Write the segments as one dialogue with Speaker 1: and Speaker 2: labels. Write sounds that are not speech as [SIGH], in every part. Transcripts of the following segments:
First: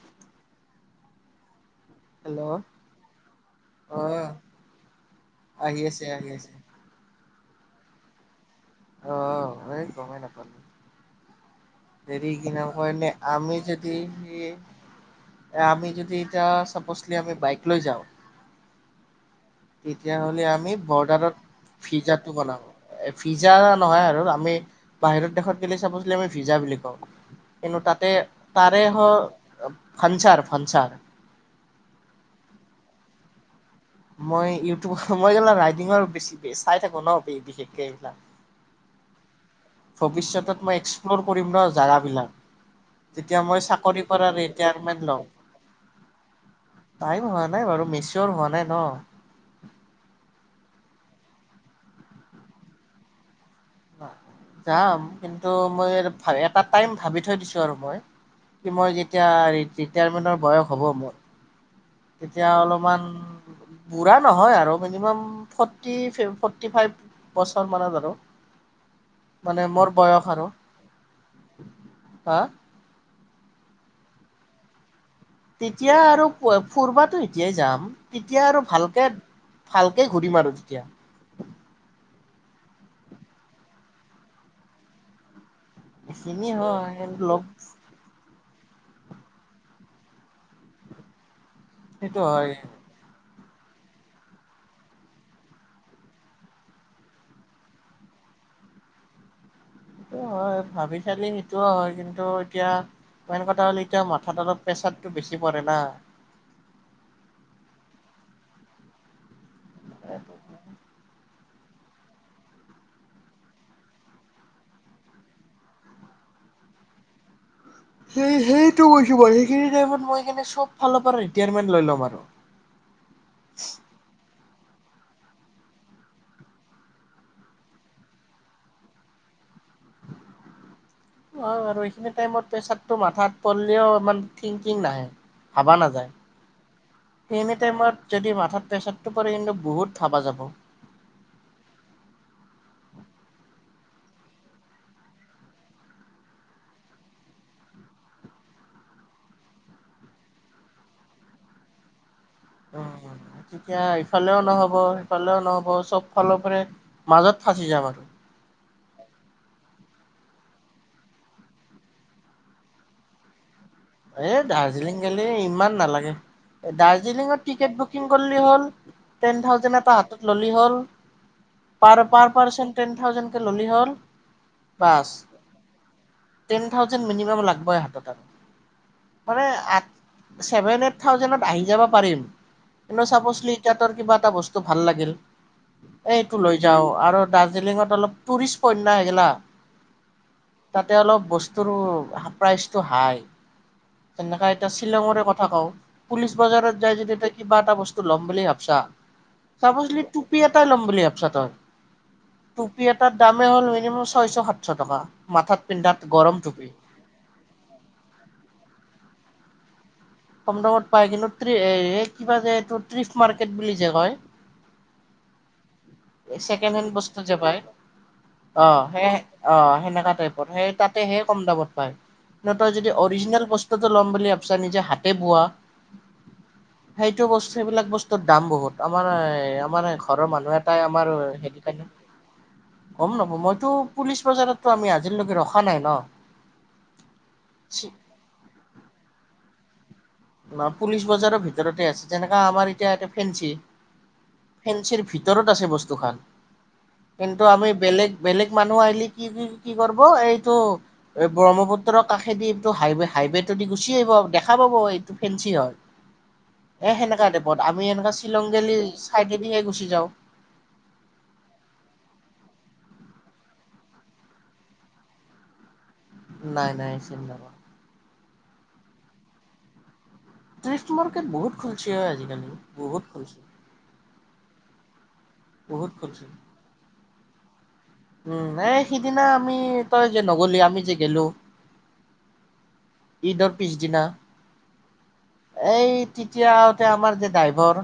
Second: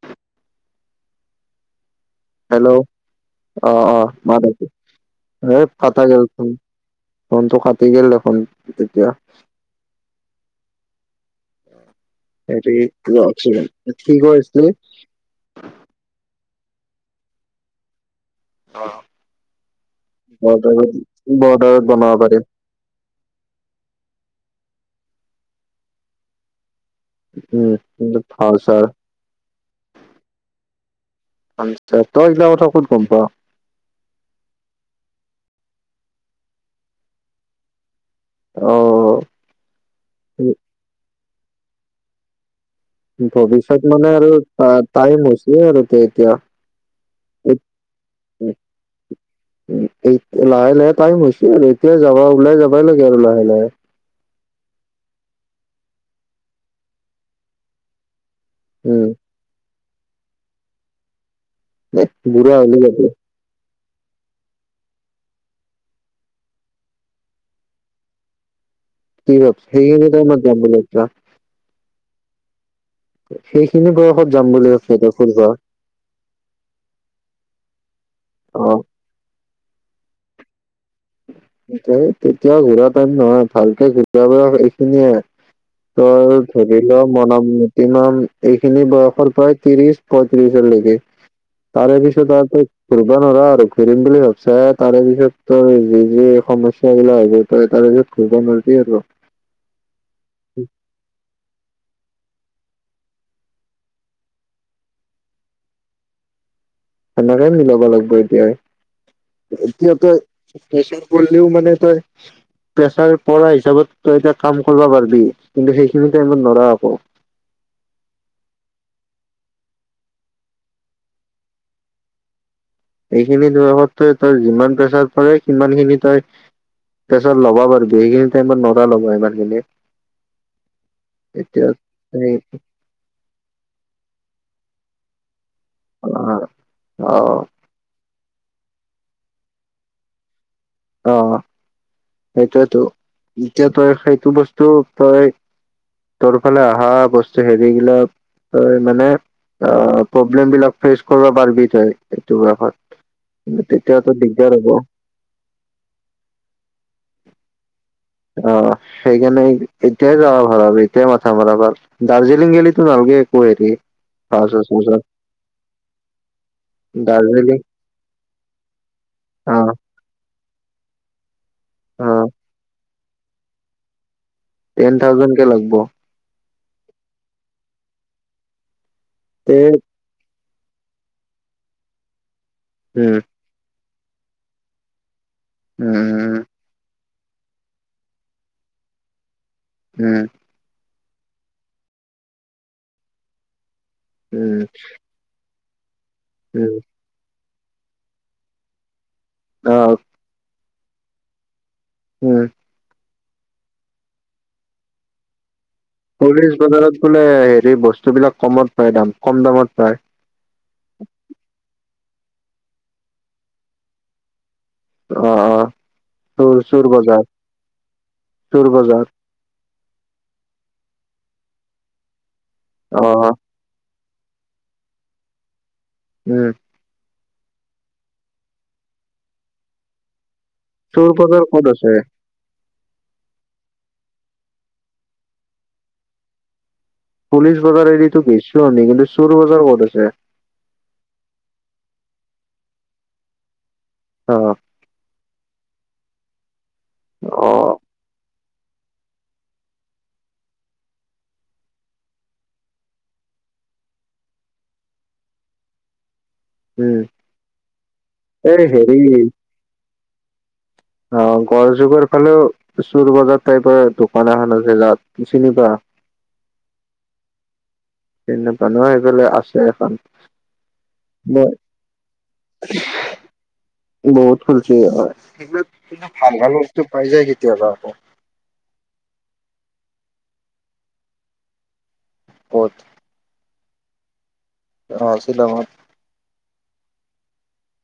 Speaker 1: সু [INAUDIBLE] হেল্ল' অ অ ম দে
Speaker 2: আহি
Speaker 1: ফটা
Speaker 2: আছে
Speaker 1: গেল
Speaker 2: আহি আছে
Speaker 1: ফোনটো কাটি গেল দেখোন, তেতিয়া
Speaker 2: অহ, গমেই নাপালোঁ। দেৰি কিনাম
Speaker 1: হেৰি
Speaker 2: কই
Speaker 1: কিবা
Speaker 2: আমি
Speaker 1: অক্সিজেন
Speaker 2: যদি
Speaker 1: কি কৈ আছিলি
Speaker 2: স আমি যদি এতিয়া তই কৈছিলি, আমি বাইক লৈ যাওঁ
Speaker 1: অ
Speaker 2: তেতিয়াহ'লে আমি বৰ্ডাৰত
Speaker 1: বনাব
Speaker 2: ফিজ্জাটো
Speaker 1: পাৰিম
Speaker 2: বনাওঁ, এ ফিজ্জা নহয় আৰু আমি বাহিৰত দেশত গেলে চাবছিলে আমি ভিজা বুলি কওঁ।
Speaker 1: উম,
Speaker 2: তাতে
Speaker 1: কিন্তু
Speaker 2: তাৰে
Speaker 1: ভালছাৰ
Speaker 2: হ ফানচাৰ ফানচাৰ
Speaker 1: তই এইগিলা কথা ক'ত গম পাৱ?
Speaker 2: মই ইউটিউব, মই এই ৰাইডিঙৰ বেছি চাই থাকো ন বিশেষকে এইবিলাক
Speaker 1: অ
Speaker 2: ভৱিষ্যত মই এক্সপ্ল'ৰ ফুৰিম ন জেগাবিলা
Speaker 1: ভৱিষ্যত মানে আৰু
Speaker 2: লম
Speaker 1: টাইম হৈছে আৰু এতিয়া
Speaker 2: টাইম হোৱা নাই বাৰু মেচিয়ৰ হোৱা নাই ন।
Speaker 1: লাহে টাইম হৈছে আৰু এতিয়া যাবা ওলাই যাবাই লাগিব আৰু লাহে-লাহে
Speaker 2: যাম, কিন্তু মই এটা টাইম ভাবি থৈ দিছো আৰু মই কি মই
Speaker 1: উম
Speaker 2: যেতিয়া ৰিটায়াৰমেণ্টৰ বয়স হ'ব মোৰ
Speaker 1: এ
Speaker 2: তেতিয়া
Speaker 1: বুঢ়া হ'লে ক
Speaker 2: অলপমান বুঢ়া নহয় আৰু মিনিমাম ফৰ্টি, ফৰ্টি ফাইভ বছৰ মানত আৰু
Speaker 1: কি
Speaker 2: মানে মোৰ
Speaker 1: সেইখিনি
Speaker 2: বয়স
Speaker 1: টাইমত
Speaker 2: আৰু
Speaker 1: যাম বুলি ভাবিছা?
Speaker 2: হা
Speaker 1: সেইখিনি বয়সত যাম বুলি ভাব
Speaker 2: তেতিয়া আৰু ফুৰবাতো এতিয়াই যাম। তেতিয়া আৰু
Speaker 1: অ',
Speaker 2: ভালকে ভালকে ঘূৰিম আৰু তেতিয়া
Speaker 1: তেতিয়াও, তেতিয়াও ঘূৰা টাইম নহয়, ভালকে ঘূৰা টাইম এইখিনিয়ে ত
Speaker 2: এইখিনি
Speaker 1: ধৰি লও,
Speaker 2: হয় লগ
Speaker 1: মনতনো কিমান এইখিনি বয়সৰ পৰা, ত্ৰিশ পয়ত্ৰিশৰ লৈকে তাৰোৰে
Speaker 2: সেইটো
Speaker 1: পিছত আৰু
Speaker 2: হয়।
Speaker 1: তোক ঘুৰিব নোৱাৰা। ত ঘুৰিম বুলি ভাবছা, তাৰে পিছততো যে, সমস্যা বিলাক আহিব, ত তাৰে ঘূৰিব নোৱাৰিবি আৰু
Speaker 2: সেইটো হয়, ভাবি চালি সেইটোও হয় কিন্তু এতিয়া মেন কথা হ'ল এতিয়া মাথাত অলপ প্ৰেছাৰটো বেছি পৰে না
Speaker 1: তেনেকে মিলাব লাগিব এতিয়াই এতিয়াতে প্ৰেছাৰ পৰি ও মানে তই প্ৰেছাৰ পৰা হিচাপত তই এতিয়া কাম কৰিব পাৰিবি কিন্তু সেইখিনি টাইমত নৰা আকৌ
Speaker 2: সেই সেইটো কৈছো মানে সেইখিনি টাইমত মই চব ফালৰ পৰা ৰিটায়াৰমেন লৈ লম আৰু
Speaker 1: এইখিনি দৰবত তই তই যিমান প্ৰেছাৰ পৰে সিমান খিনি তই প্ৰেছাৰ ল'বা পাৰিবি সেইখিনি টাইমত নৰা ল'ব সিমানখিনি
Speaker 2: অ বাৰু এইখিনি টাইমত প্ৰেছাতটো মাথাত পললও ইমান থিংকিং নাহে ভাবা নাযায়
Speaker 1: অ অ
Speaker 2: সেইি টাইমত যদি ম অথাৎ প্ৰেছাৰতটো পৰিলে কিন্তু বহুত ভাবা যাব
Speaker 1: অ সেইটোয়েতটো এতিয়া তই সেইটো বস্তু তই তোৰ ফালে অহা বস্তু হেৰিবিলাক তই মানে অ প্ৰব্লেম বিলাক ফেচ কৰিব পাৰিবি তই এইটো বয়সত
Speaker 2: উ তেতিয়া
Speaker 1: তেতিয়াতো
Speaker 2: ইফালেও
Speaker 1: দিগদাৰ হ'ব
Speaker 2: নহব সিফালেও নহব চব ফালৰ পৰাই মাজত ফাঁচি যাম আৰু
Speaker 1: অ সেইকাৰণে এতিয়াই যাব ভাল আৰু এতিয়াই মাথা মৰা ভাল। দাৰ্জিলিং গলেতো নালগে একো হেৰি।
Speaker 2: এই
Speaker 1: পাছ চাছত
Speaker 2: দাৰ্জিলিং গলে ইমান নালাগে। দাৰ্জিলিঙত
Speaker 1: দাৰ্জিলিং
Speaker 2: টিকেট বুকিং কৰিলেই হ'ল। টেন
Speaker 1: অ
Speaker 2: থাউজেনড এটা হাতত ললেই হল। পাৰ
Speaker 1: অ
Speaker 2: পাৰ পাৰ্চন টেন থাউজেণ্ড কে ললেই হ'ল।
Speaker 1: টেন
Speaker 2: বাছ
Speaker 1: থাউজেণ্ড কে লাগব।
Speaker 2: টেন থাউজেণ্ড মিনিমাম লাগবই হাতত আৰু মানে
Speaker 1: তে
Speaker 2: আ ছেভেন এইট থাউজেডত আহি যাব পাৰিম এ
Speaker 1: উম
Speaker 2: চাপচলি‌ ইয়াত কিবা এটা বস্তু ভাল লাগিল
Speaker 1: উম
Speaker 2: এইটো
Speaker 1: উম
Speaker 2: লৈ যাও আৰু দাৰ্জিলিঙত অলপ টুৰিষ্ট উপন্যা হৈগিলা
Speaker 1: উম
Speaker 2: তাতে অলপ বস্তুৰ প্ৰাইচটো হাই তেনেককা
Speaker 1: উম,
Speaker 2: এতিয়া শ্বিলঙৰে কথা কওঁ পুলিচ
Speaker 1: উম,
Speaker 2: বজাৰত যায় জদি তায় কিবা এটা বস্তু ল'ম বুলি ভাবছা
Speaker 1: অ',
Speaker 2: চাপছলিটুপি কেইটা ল'ম বুলি ভাবিছ তই‌?
Speaker 1: উম।
Speaker 2: টুপি‌ যাত তাত দামেই হ'ল মিনিমাম ছয়শ সাতশ টকা মাথাত পিন্ধাত গৰম
Speaker 1: পুলিচ
Speaker 2: টুপি
Speaker 1: বজাৰত বোলে হেৰি বস্তুবিলাক কমত হয় দাম কম দামত পায়
Speaker 2: কম দামত পায়। কিন্তু ত্ৰে কিবা যে এইটো ট্ৰিফ মাৰ্কেট বুলি যে কয়
Speaker 1: অ' - অ'।
Speaker 2: এ
Speaker 1: চোৰ
Speaker 2: ছেকেন
Speaker 1: চোৰ
Speaker 2: হেন বস্তু
Speaker 1: বজাৰ,
Speaker 2: যে পায়।
Speaker 1: চোৰ
Speaker 2: অ'
Speaker 1: বজাৰ,
Speaker 2: সেয়া- অ' সেনেকা টাইপৰ। সেই তাত তেহে কম দামত পায়। ন তই যদি
Speaker 1: অ',
Speaker 2: অৰিজনেল বস্তুটো ল'ম বুলি ভাবিছা, নিজে হাতে বোৱা
Speaker 1: উম।
Speaker 2: সেইটো বস্তু এইবিলাক বস্তুৰ দাম বহুত। আমাৰ এ- আমাৰ ঘৰৰ মানুহ এটাই আমাৰ
Speaker 1: চুৰ বজাৰ
Speaker 2: হেৰি
Speaker 1: ক'ত
Speaker 2: কাৰণে
Speaker 1: আছে?
Speaker 2: গম নাপাওঁ। মইতো পুলিচ বজাৰতো আমি আজি লৈকে ৰখা নাই ন'।
Speaker 1: পুলিচ বজাৰেদি তো গৈছোঁ আমি। কিন্তু চুৰ বজাৰ ক'ত পিছে?
Speaker 2: না, পুলিচ বজাৰৰ ভিতৰতে আছে। যেনেকা আমাৰ এতিয়া এতে ফেঞ্চি
Speaker 1: অ',
Speaker 2: ফেঞ্চিৰ ভিত ভিতৰত আছে বস্তুখান কিন্তু আমি
Speaker 1: অ',
Speaker 2: বেলেগ-বেলেগ মানুহ আহিলি কি - কি, কি কৰিব, এইটো ব্ৰহ্মপুত্ৰৰ কাষেদি এইটো হাইৱে- হাইৱেটো দি গুচি আহিব, দেখা পাব এই তো ফেঞ্চি হয়। এ
Speaker 1: উম,
Speaker 2: সেনেকা টাপত। আমি এনেকা শ্বিলং
Speaker 1: এই
Speaker 2: গেলি
Speaker 1: হেৰি
Speaker 2: চাইদেদিহে গুচি যাওঁ।
Speaker 1: অ', গড়যুগৰ ফালেও চোৰ বজাৰ টাইপৰ দোকান এখন আছে। জাগাটো চিনি পা
Speaker 2: নাই - নাই, চিনি নাপাওঁ।
Speaker 1: [UNINTELLIGIBLE] সেইফালে আছে এখন।
Speaker 2: ট্ৰিফ মাৰ্কেট
Speaker 1: মই
Speaker 2: বহুত খুলিছে অ' আজিকালি। বহুত খুলছে।
Speaker 1: খুলছে হয়। সেইবিলাক
Speaker 2: বহুত
Speaker 1: কিন্তু
Speaker 2: খুলছে
Speaker 1: ভাল - ভাল বস্তু পাই যায় কি তিয়াবা আক'
Speaker 2: উম, এই সিদিনা আমি, তই যে নগলি, আমি যে গেলোঁ,
Speaker 1: [UNINTELLIGIBLE]
Speaker 2: ঈদৰ পিছদিনা
Speaker 1: অ', শ্বিলঙত।
Speaker 2: এই তেতিয়া তে আমাৰ যে ড্ৰাইভৰ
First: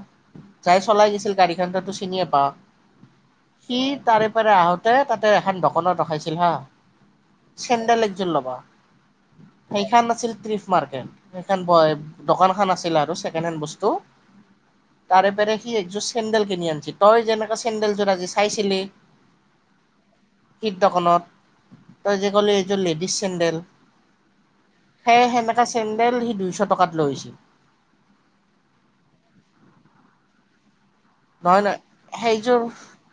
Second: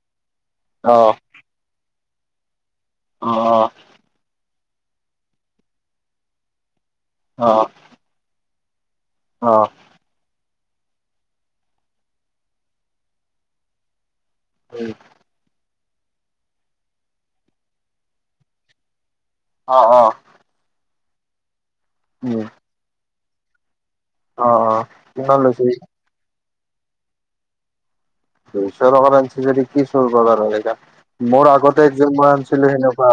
Speaker 2: যাই চলাই
Speaker 1: অ',
Speaker 2: গেছিল গাড়ীখান, তাতো চিনিয়ে পাৱ
Speaker 1: অ',
Speaker 2: সি তাৰে পাৰে আহোত তে তাতে এখন দোকনত ৰখাইছিল হা।
Speaker 1: অ',
Speaker 2: চেণ্ডেল এজোৰ লবা
Speaker 1: অ',
Speaker 2: সেই খান নছিল ত্ৰিফ মাৰ্কেট সেইখন দকান খন আছিল আৰু ছেকেণ্ড হেণ্ড বস্তু তাৰে পেৰে কি একযোৰ চেণ্ন্দেল কিনি আনিছি তই যেনেকাে চেণ্ন্দেলযোৰ আজি চাইছিলি
Speaker 1: অ', অ',
Speaker 2: সিদ্ধ খনত তই যে
Speaker 1: উম,
Speaker 2: কলি এইযোৰ লেডিজ চেণ্ডেল
Speaker 1: অ', অ',
Speaker 2: সে
Speaker 1: কিমান লৈছে?
Speaker 2: সেমেকাটা চেণ্ন্দেল সি দুইশ টকাত লৈছিল
Speaker 1: দুইশ টকা আঞ্চ যদি কি চুৰ বাৰ হয়য়া মোৰ
Speaker 2: নহয় নহয়
Speaker 1: আগতে একজন মই
Speaker 2: সেইযোৰ
Speaker 1: আনিছিলো সেনেকুৱা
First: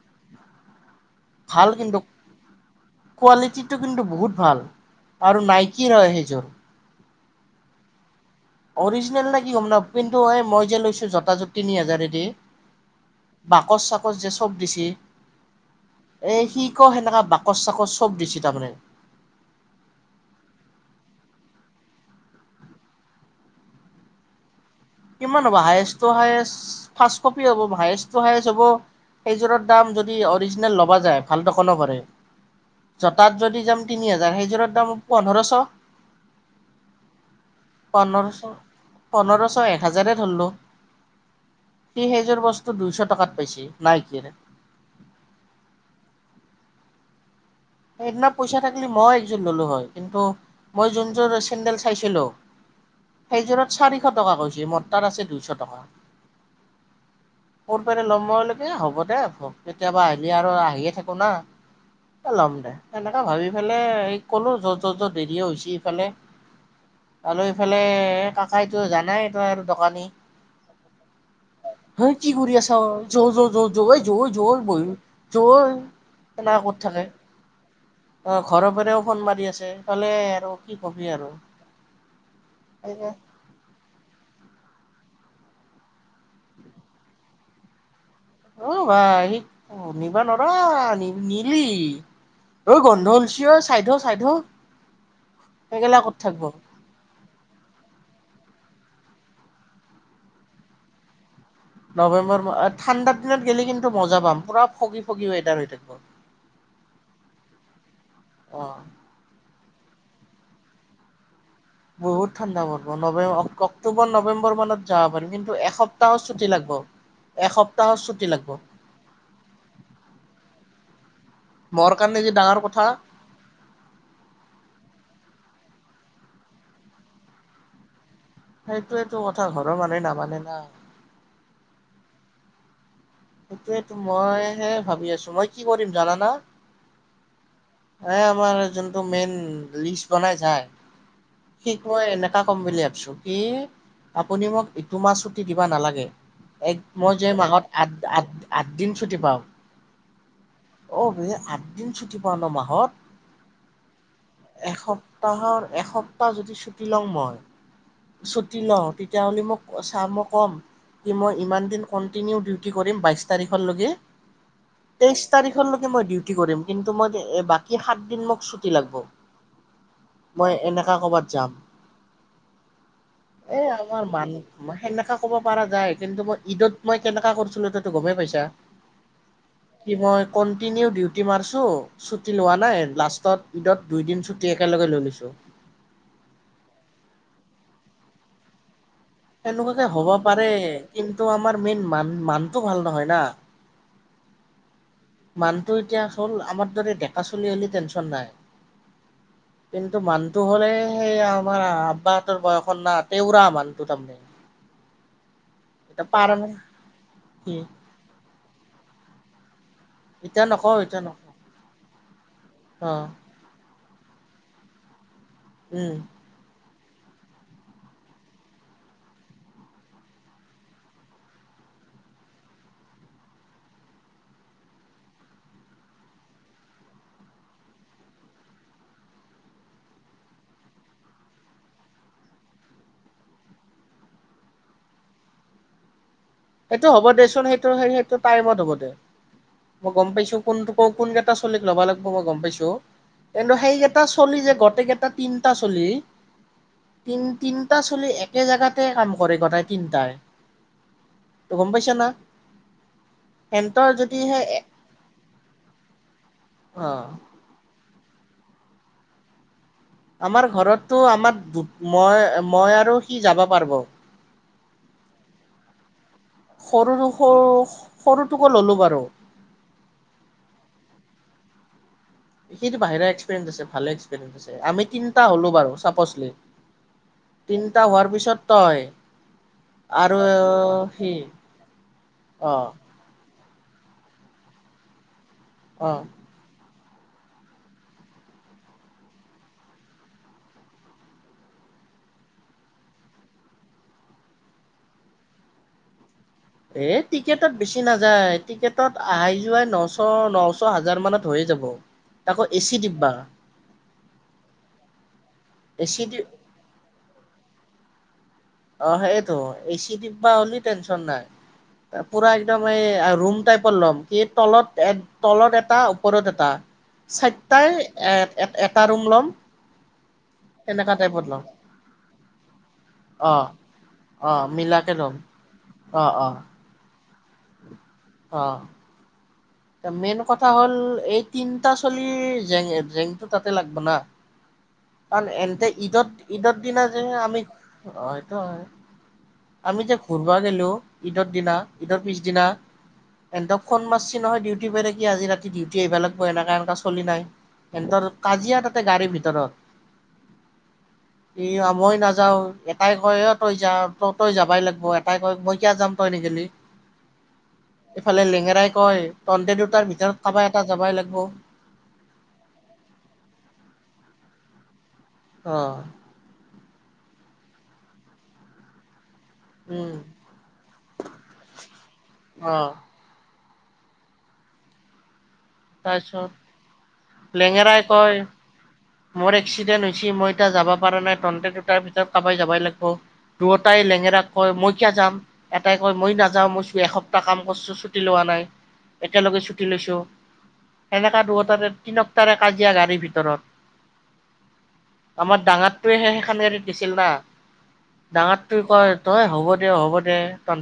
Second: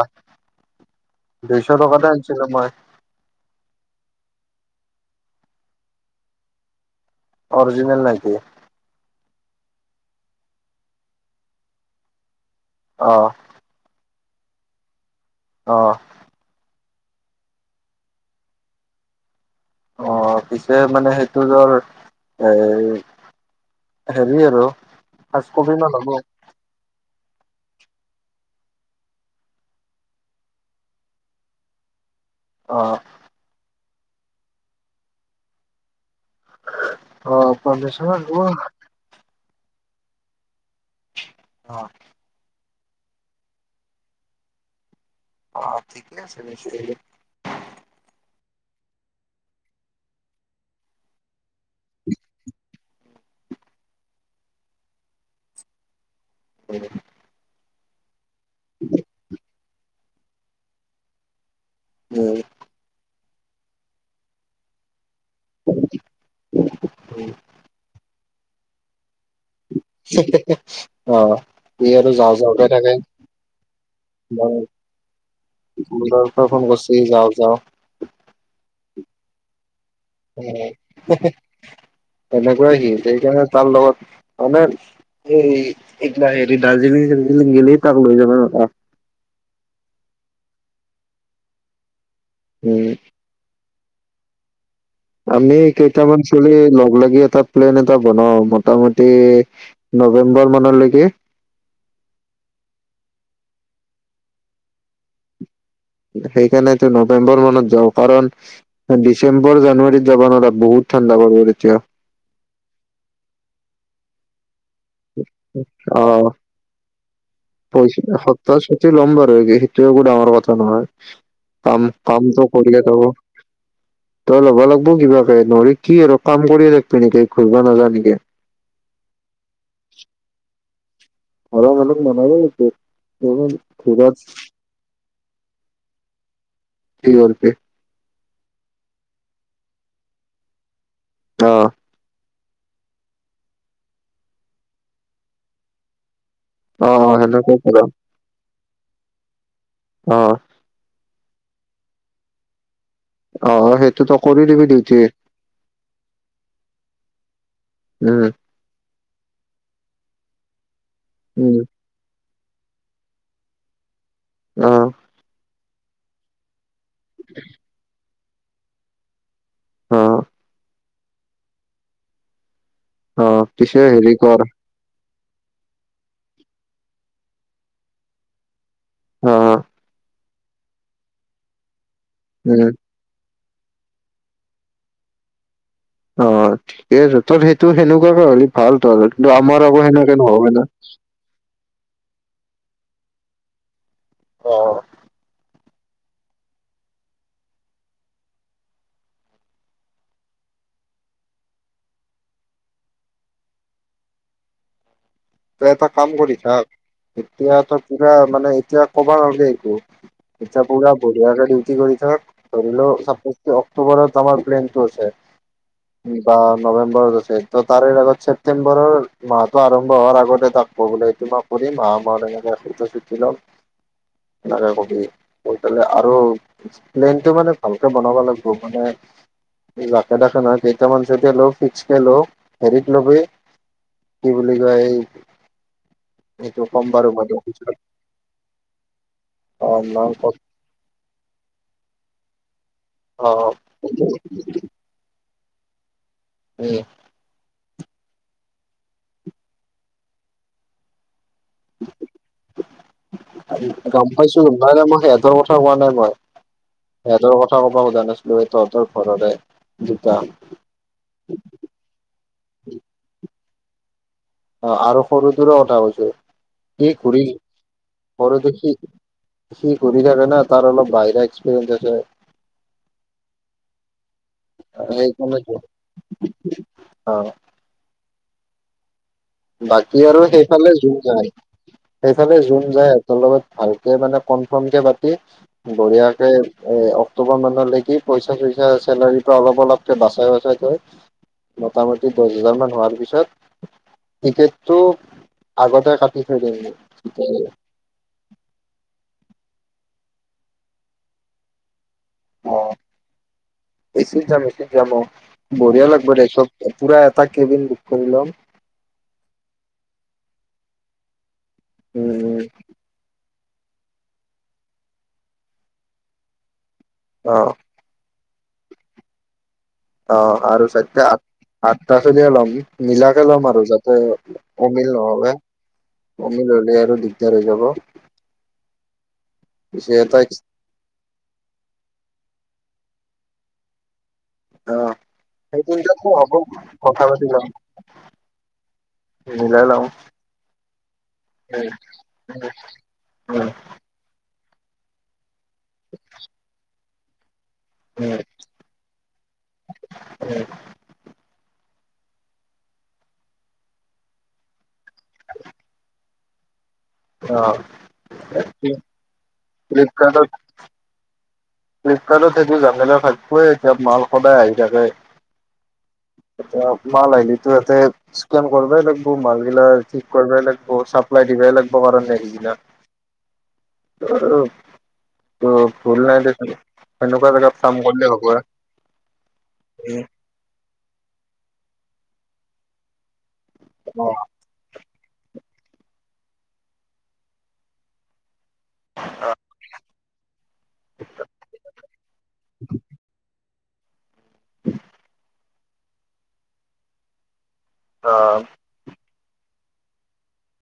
Speaker 2: ভাল
Speaker 1: দুইশ
Speaker 2: কিন্তু
Speaker 1: টকাতে আনিছিলো মই
Speaker 2: কোৱালিটিটো কিন্তু বহুত ভাল। আৰু নাইকি হয় সেইযোৰ
Speaker 1: অৰিজনেল নাকি
Speaker 2: অৰিজিনেল নে কি হম ন কিন্তু এই মই যে লৈছো জোতা জুত তিনি হাজাৰদি
Speaker 1: অ',
Speaker 2: বাকচ চ কচ যে চব দিছে
Speaker 1: অ',
Speaker 2: এ শি আক সেনেককা বাকচ চাকচ চব দিছে তাৰমানে।
Speaker 1: অ', পিছে মানে সেইটো জৰ এ', হেৰি আৰু
Speaker 2: কিমান
Speaker 1: পাঁচ
Speaker 2: হ'ব
Speaker 1: কপি মান
Speaker 2: হায়েষ্ট টো
Speaker 1: হ'ব
Speaker 2: হায়ষ্ট ফাৰ্ষ কপি হ'ব হায়ষ্ট টু হায়ষ্ট হ'ব সেইযোৰৰ দাম যদি অৰিজিনেল ল'বা যায় ভাল দকনো পেৰে
Speaker 1: অ',
Speaker 2: জতাত যদি যাম তিনি হাজাৰ সেইযোৰৰ দাম পোন্ধৰশ
Speaker 1: অ ', পমেশৰ ক
Speaker 2: চয় এক হাজাৰে ধৰিলো
Speaker 1: অ',
Speaker 2: কি সেইযোৰ বস্তু টো দুইশ টকাত পাইছি নাই কিয়
Speaker 1: অ', ঠিকে আছে নিচি
Speaker 2: সেইদিনা পইচা থাকিলে মই একযোৰ ল'লোঁ হয় কিন্তু মই যোনযোৰ চেণ্ডেল চাইছিলোঁ সেইযোৰত চাৰিশ টকা কৈছ মটাৰ আছে দুইশ টকা।
Speaker 1: হয়',
Speaker 2: কৰ পেৰে লম। সময়লৈকে হ'ব দে কেতিয়াবা আহ', খালি আৰু আহিয়ে থাকো না',
Speaker 1: উম',
Speaker 2: এনেকাে ভাবি ফেলাই এই ক'লো য' য- য'ত দেৰি হৈছে ইফালে আৰু ইফালে কাকাইটো জানাই দোকানী
Speaker 1: অ', ই আৰু
Speaker 2: হ', কি
Speaker 1: যাওঁ
Speaker 2: কৰি
Speaker 1: যাওঁকে
Speaker 2: আছ
Speaker 1: থাকে
Speaker 2: জ - জ - য -জ -জ -জ ব য
Speaker 1: মোৰ পৰা
Speaker 2: এনে
Speaker 1: ফোন
Speaker 2: ক'ত
Speaker 1: কৰছি
Speaker 2: থাকে।
Speaker 1: যাওঁ
Speaker 2: অ', ঘৰ পৰাও ফোন মাৰি আছে। ইফালে
Speaker 1: হে
Speaker 2: আৰু কি
Speaker 1: ',
Speaker 2: কবি
Speaker 1: -
Speaker 2: আৰু।
Speaker 1: হে ', তেনেকুৱাই শি সেইকাৰণে তাৰ লগত মানে এইৰি এই হেৰি দাৰ্জিলিং -চাৰ্জিলিং গেলে তাক লৈ যাবা অ
Speaker 2: নিবা নৰা নি নিলি ঐ
Speaker 1: উম,
Speaker 2: গন্ধ অলচি অই চাইদ হ - চাইদ হ
Speaker 1: আমি
Speaker 2: সেইগিলা ক'ত
Speaker 1: কেইটামান
Speaker 2: থাকিব?
Speaker 1: ছোৱালী লগ লাগি এতাত প্লেন এটা বনাও মোটামুটি নৱেম্বৰ মানলৈকে
Speaker 2: নৱেম্বৰ মাহ ঠাণ্ডাৰ দিনত গেলি কিন্তু মজা পাম পুৰা ফগি -ফগি ৱেডাৰ হৈ থাকে।
Speaker 1: সেইকাৰণেতো নৱেম্বৰ মানত যাও কাৰণ
Speaker 2: অ
Speaker 1: ডিচেম্বৰ য জানুৱাৰীত যাব নোৱাৰা বহুত ঠাণ্ডা পাব ৰে
Speaker 2: বহুত ঠাণ্ডা পৰব নৱে অক্টোবৰ, নৱেম্বৰ মানত যাব পাৰি কিন্তু এসপ্তাহ ছুটি লাগব এসপ্তাহৰ
Speaker 1: কৈছো
Speaker 2: ছুটি লাগব
Speaker 1: এসপ্তাহ ছুটি লম বাৰু সেইটো একো ডাঙৰ কথা নহয় পাম
Speaker 2: মোৰ কাৰণে
Speaker 1: পাম
Speaker 2: যি
Speaker 1: ত
Speaker 2: ডাঙৰ
Speaker 1: কৰিয়
Speaker 2: কথা
Speaker 1: যাব তই ল'ব লাগিব কিবা, নৰি কি আৰু কাম কৰিয়ে থাকিবি নেকি ঘূৰিব নাজা নেকি?
Speaker 2: সেইটোয়টো কথা ঘৰৰ মানুহে নামানে না,
Speaker 1: ঘৰৰ মানুহ নামানে নেকি?
Speaker 2: সেইটোয়ো মইহে ভাবি আছো মই কি কৰিম জানানা?
Speaker 1: কৰিবি
Speaker 2: এ আমাৰ যোনটো মেইন লিষ্ট বনাই চাই
Speaker 1: অ
Speaker 2: শিক মই এনে কম বুলি ভাবিছো কি আপুনি মোক ইটো মাহ ছুটি দিবা নালাগে এক
Speaker 1: অ
Speaker 2: মই
Speaker 1: অ
Speaker 2: যে
Speaker 1: সেনেকৈ
Speaker 2: মাহত আঠ আঠ আঠদিন ছুটি পাওঁ
Speaker 1: আহ
Speaker 2: অ বে আঠ দিন ছুটি পোৱা ন মাহত? মাহত
Speaker 1: অ সেইটোতো কৰি দিবি ডিউটি
Speaker 2: এসপ্তাহৰ-এসপ্তাহ যদি ছুটি লওঁ মই,
Speaker 1: উম
Speaker 2: ছুটি লওঁ তেওঁ বুলি মোক, চাহ মোক কম কি মই
Speaker 1: উম
Speaker 2: ইমান দিন খ কনটিনিও ডিউটি কৰিম বাইশ তাৰিখৰ লগে
Speaker 1: অ
Speaker 2: তেইশ তাৰিখৰ নে মই ডিউটি কৰিম? কিন্তু মই সাতদিন মোক ছুটি লাগিব।
Speaker 1: অ
Speaker 2: মই এনে ক ক'বাত যাম?
Speaker 1: অ
Speaker 2: এ
Speaker 1: পিছে
Speaker 2: আমাৰ
Speaker 1: হেৰি কৰ
Speaker 2: মানুহ সেনেকা ক'ব পৰা যায়, কিন্তু মই ঈদত মই কেনেকা কৰিছিলো তো গমেই পাইছা
Speaker 1: অ
Speaker 2: কি মই কনটিনিও ডিউটিত মাৰছো ছুটি লোৱা
Speaker 1: উম
Speaker 2: নাই, লাষ্টত ঈদত দুইদিন চুটি একেলগে লৈ লৈছো।
Speaker 1: অ ঠিকে আছে, তই সেইটো সেনেকুৱাকে হ'লে ভাল। কিন্তু, আমাৰ আকৌ
Speaker 2: সেনেকুৱাকে হ'ব
Speaker 1: সেনেকে নহব
Speaker 2: পাৰে
Speaker 1: না
Speaker 2: কিন্তু আমাৰ মেইন মানুহ-মানুহটো ভাল নহয় না।
Speaker 1: অ
Speaker 2: মানুহটো এতিয়া হ'ল আমাৰ দৰে ডেকা চলি হ'লে টেনচন নাই, কিন্তু মানুহটো হ'লে সেই আমাৰ আব্বাহঁতৰ বয়সৰ না তেওৰা মানুহটো তাৰমানে
Speaker 1: তই এটা
Speaker 2: এতিয়া
Speaker 1: কাম
Speaker 2: পাৰ
Speaker 1: কৰি থাক,
Speaker 2: কি
Speaker 1: এতিয়া ত কিবা মানে এতিয়া অকমান সেইটো এতিয়া পুৰা বঢ়িয়া কে ডিউটি কৰি থাক, কৰি
Speaker 2: অ
Speaker 1: লও, [UNINTELLIGIBLE] অক্টোবৰত আমাৰ প্লেনটো আছে।
Speaker 2: উম
Speaker 1: বা নৱেম্বৰত আছে, ত তাৰে আগত ছেপটেম্বৰৰ মাহতটো আৰম্ভ হোৱাৰ আগত আগতে তাক কব লাগিব, এইটো মই কৰিম, আহাৰ মাহত যেনেকে সেইটো চুটি লম, এনেকে কবি পেলাই আৰু প্লেনটো মানে ভালকে বনাব লাগিব। মানে জাকে-তাকে নহয় কেইটামান চট ল, ফিক্সকে ল হেৰিক ল'বি কি বুলি কয় এইটো ক'ম
Speaker 2: সেইটো হ'ব
Speaker 1: বাৰু মই তোক
Speaker 2: দেচোন,
Speaker 1: পিছত
Speaker 2: সেইটো-সেইটো টাইমত হ'ব দে
Speaker 1: অ
Speaker 2: মই গম
Speaker 1: ক'ত
Speaker 2: পাইছো, কোনটো কোন কেইটা ছোৱালীক লব লাগিব মই গম পাইছো।
Speaker 1: অ
Speaker 2: কিন্তু সেইকেইটা ছোৱালী যে, গোটেইকেইটাক তিনিটা ছোৱালী
Speaker 1: উম
Speaker 2: তিন-তিন এটা ছোৱালী একে জেগাতে কাম কৰে, গোটেই তিনিটাই সেন্তৰ
Speaker 1: গম
Speaker 2: যদিহে
Speaker 1: পাইছোঁ। নাই - নাই। মই সিহঁতৰ কথা কোৱা নাই মই।
Speaker 2: অ'
Speaker 1: সিহঁতৰ কথা ক'ব খোজা না তহঁতৰ ঘৰৰে। দুটা
Speaker 2: আমাৰ ঘৰতটো আমাৰ বু- মই- মই আৰু সি যাব পাৰিব।
Speaker 1: অ' আৰু সৰুটোৰোঁ কথা কৈছোঁ। সি
Speaker 2: সৰুটো
Speaker 1: ঘূৰিল।
Speaker 2: সৰু সৰুটোকো
Speaker 1: সৰুতে
Speaker 2: ল'লো
Speaker 1: সি-
Speaker 2: বাৰু।
Speaker 1: সি ঘূৰি থাকে না, তাৰ অলপ বাহিৰা এক্স [UNINTELLIGIBLE]
Speaker 2: সিতো বাহিৰা এক্সপিৰিয়েঞ্চ আছে। ভালে এক্সপিৰিয়েঞ্চ আছে। আমি তিনিটা
Speaker 1: সেইকাৰণে
Speaker 2: হলোঁ বাৰু, ছাপছলি।
Speaker 1: অ
Speaker 2: তিনিটা হোৱাৰ পিছত তই
Speaker 1: বাকী আৰু সেইফালে জোন
Speaker 2: সি
Speaker 1: যায়, সেইফালে জোন
Speaker 2: অ'
Speaker 1: যায়, সিহঁতৰ লগত ভালকে মানে ক'নফোৰ্ম কে পাতি
Speaker 2: অ'
Speaker 1: বঢ়িয়াকে এ অক্টোবৰ মানলৈকে পইচা-ছইছা চেলাৰীৰ পৰা অলপ-অলপকে বাচাই বাচাই থৈ, মোটামুটি দহ হাজাৰমান হোৱাৰ পিছত টিকেটটো আগতে কাট
Speaker 2: এ টিকেটত বেছি নাযায়। টিকেটত অহাই-যোৱাই নশ- নশ, হাজাৰ মানত হৈয়ে যাব। তাকো এচি
Speaker 1: অ'
Speaker 2: ডিব্বা
Speaker 1: এ চিত যাম। এ চিত যাম অ'। বঢ়িয়া
Speaker 2: এচি
Speaker 1: লাগব
Speaker 2: ডি
Speaker 1: দে, চব পুৰা এটা কেবিন বুক কৰি লম।
Speaker 2: অ' সেয়েটো। এ চি ডিব্বা হ'লি টেনছন নাই।
Speaker 1: উম
Speaker 2: পুৰা
Speaker 1: উম
Speaker 2: একদম এই ৰুম টাইপৰ ল'ম। কি, তলত এ- তলত এটা, ওপৰত এটা।
Speaker 1: অ
Speaker 2: চাৰিটাই এ এট- এটা ৰুম ল'ম।
Speaker 1: অ' আৰু
Speaker 2: তেনেকা
Speaker 1: চাৰিটা
Speaker 2: টাইপত ল'ম
Speaker 1: আঠ- আঠটা চলিয়ে ল'ম নি? নিলা
Speaker 2: অ
Speaker 1: লম আৰু যাতে,
Speaker 2: অ
Speaker 1: অমিল
Speaker 2: মিলাকে ল'ম
Speaker 1: নহ'লে,
Speaker 2: অ অ
Speaker 1: অমিল হ'লে [UNINTELLIGIBLE] দাৰ হৈ যাব?
Speaker 2: এতিয়া
Speaker 1: পিছে এটা
Speaker 2: মেইন কথা হ'ল, এই তিনটা চলিৰ জেং- জেং তাতে লাগব' না?
Speaker 1: অ
Speaker 2: কাৰণ
Speaker 1: সেই
Speaker 2: এনতে
Speaker 1: তিনিটাতো
Speaker 2: ঈদত-
Speaker 1: হ'ব
Speaker 2: ঈদত দিনা যে
Speaker 1: কথা পাতি
Speaker 2: আমি,
Speaker 1: লম
Speaker 2: অ' সেইটো হয়।
Speaker 1: মিলাই
Speaker 2: আমি
Speaker 1: লম
Speaker 2: যে ঘূৰবা গে'লো ঈদৰ দিনা, ঈদৰ পিছদিনা। এনেতোক ফোন মাৰছ নহয়, ডিউটি পৰিলে কি আজি ৰাতি ডিউটি আহিব লাগিব এনেকুৱা - এনেকুৱা ঠলি নাই? সিহঁতৰ কাজিয়া তাতে, গাড়ীৰ ভিতৰত সিও মই নাযাও এটাই কয় অ তই যা ত তই যাবাই লাগব। ব এটাই কয় মই কিয় যাম। তই নিগেলি
Speaker 1: অ
Speaker 2: ইফালে লেঙেৰাই কয় এতিয়া দুটাৰ ভিতৰত
Speaker 1: ফ্লিপকাৰ্টত
Speaker 2: কাবাৰ এটা যাবই লাগব। ব
Speaker 1: ফ্লিপকাৰ্টত সেইবোৰ জামেলা থাকবই এতিয়া মাল সদায় আহি থাকে।
Speaker 2: অ
Speaker 1: অ মাল আহিলেতো ইহঁতে স্কেন কৰবাই লাগব মালগিলা
Speaker 2: উম
Speaker 1: ঠিক কৰবাই লাগব, চাপ্লাই দিবাই লাগব কাৰণে সেইগিলা
Speaker 2: অ
Speaker 1: উ!
Speaker 2: তাৰপিছত
Speaker 1: উ! [UNINTELLIGIBLE] অ [UNINTELLIGIBLE]
Speaker 2: লেঙেৰাই কয়, মোৰ এক্সিডেন্ট হৈছি মই এতিয়া যা যাব পাৰা নাই, তন্তে দুটাৰ ভিতৰত চাবাই যাবই লাগব। দুয়োটাই লেঙেৰাক কয়? মই কিয়া যাম এটাই কয় মই নাযাও মইছো এসপ্তাহ কাম কৰিছো ছুটি লোৱা নাই একেলগে ছুটি লৈছোঁ এনেকা দুয়োটাৰে তিনকটাৰে কাজিয়া গাড়ীৰ ভিতৰত আমাৰ ডাঙাৰটোয়ে সে সেইখন গাড়ী দিছিল না
Speaker 1: অ
Speaker 2: ডাঙাৰ তুই কয় তই হ'ব দেয় হ'ব দে তন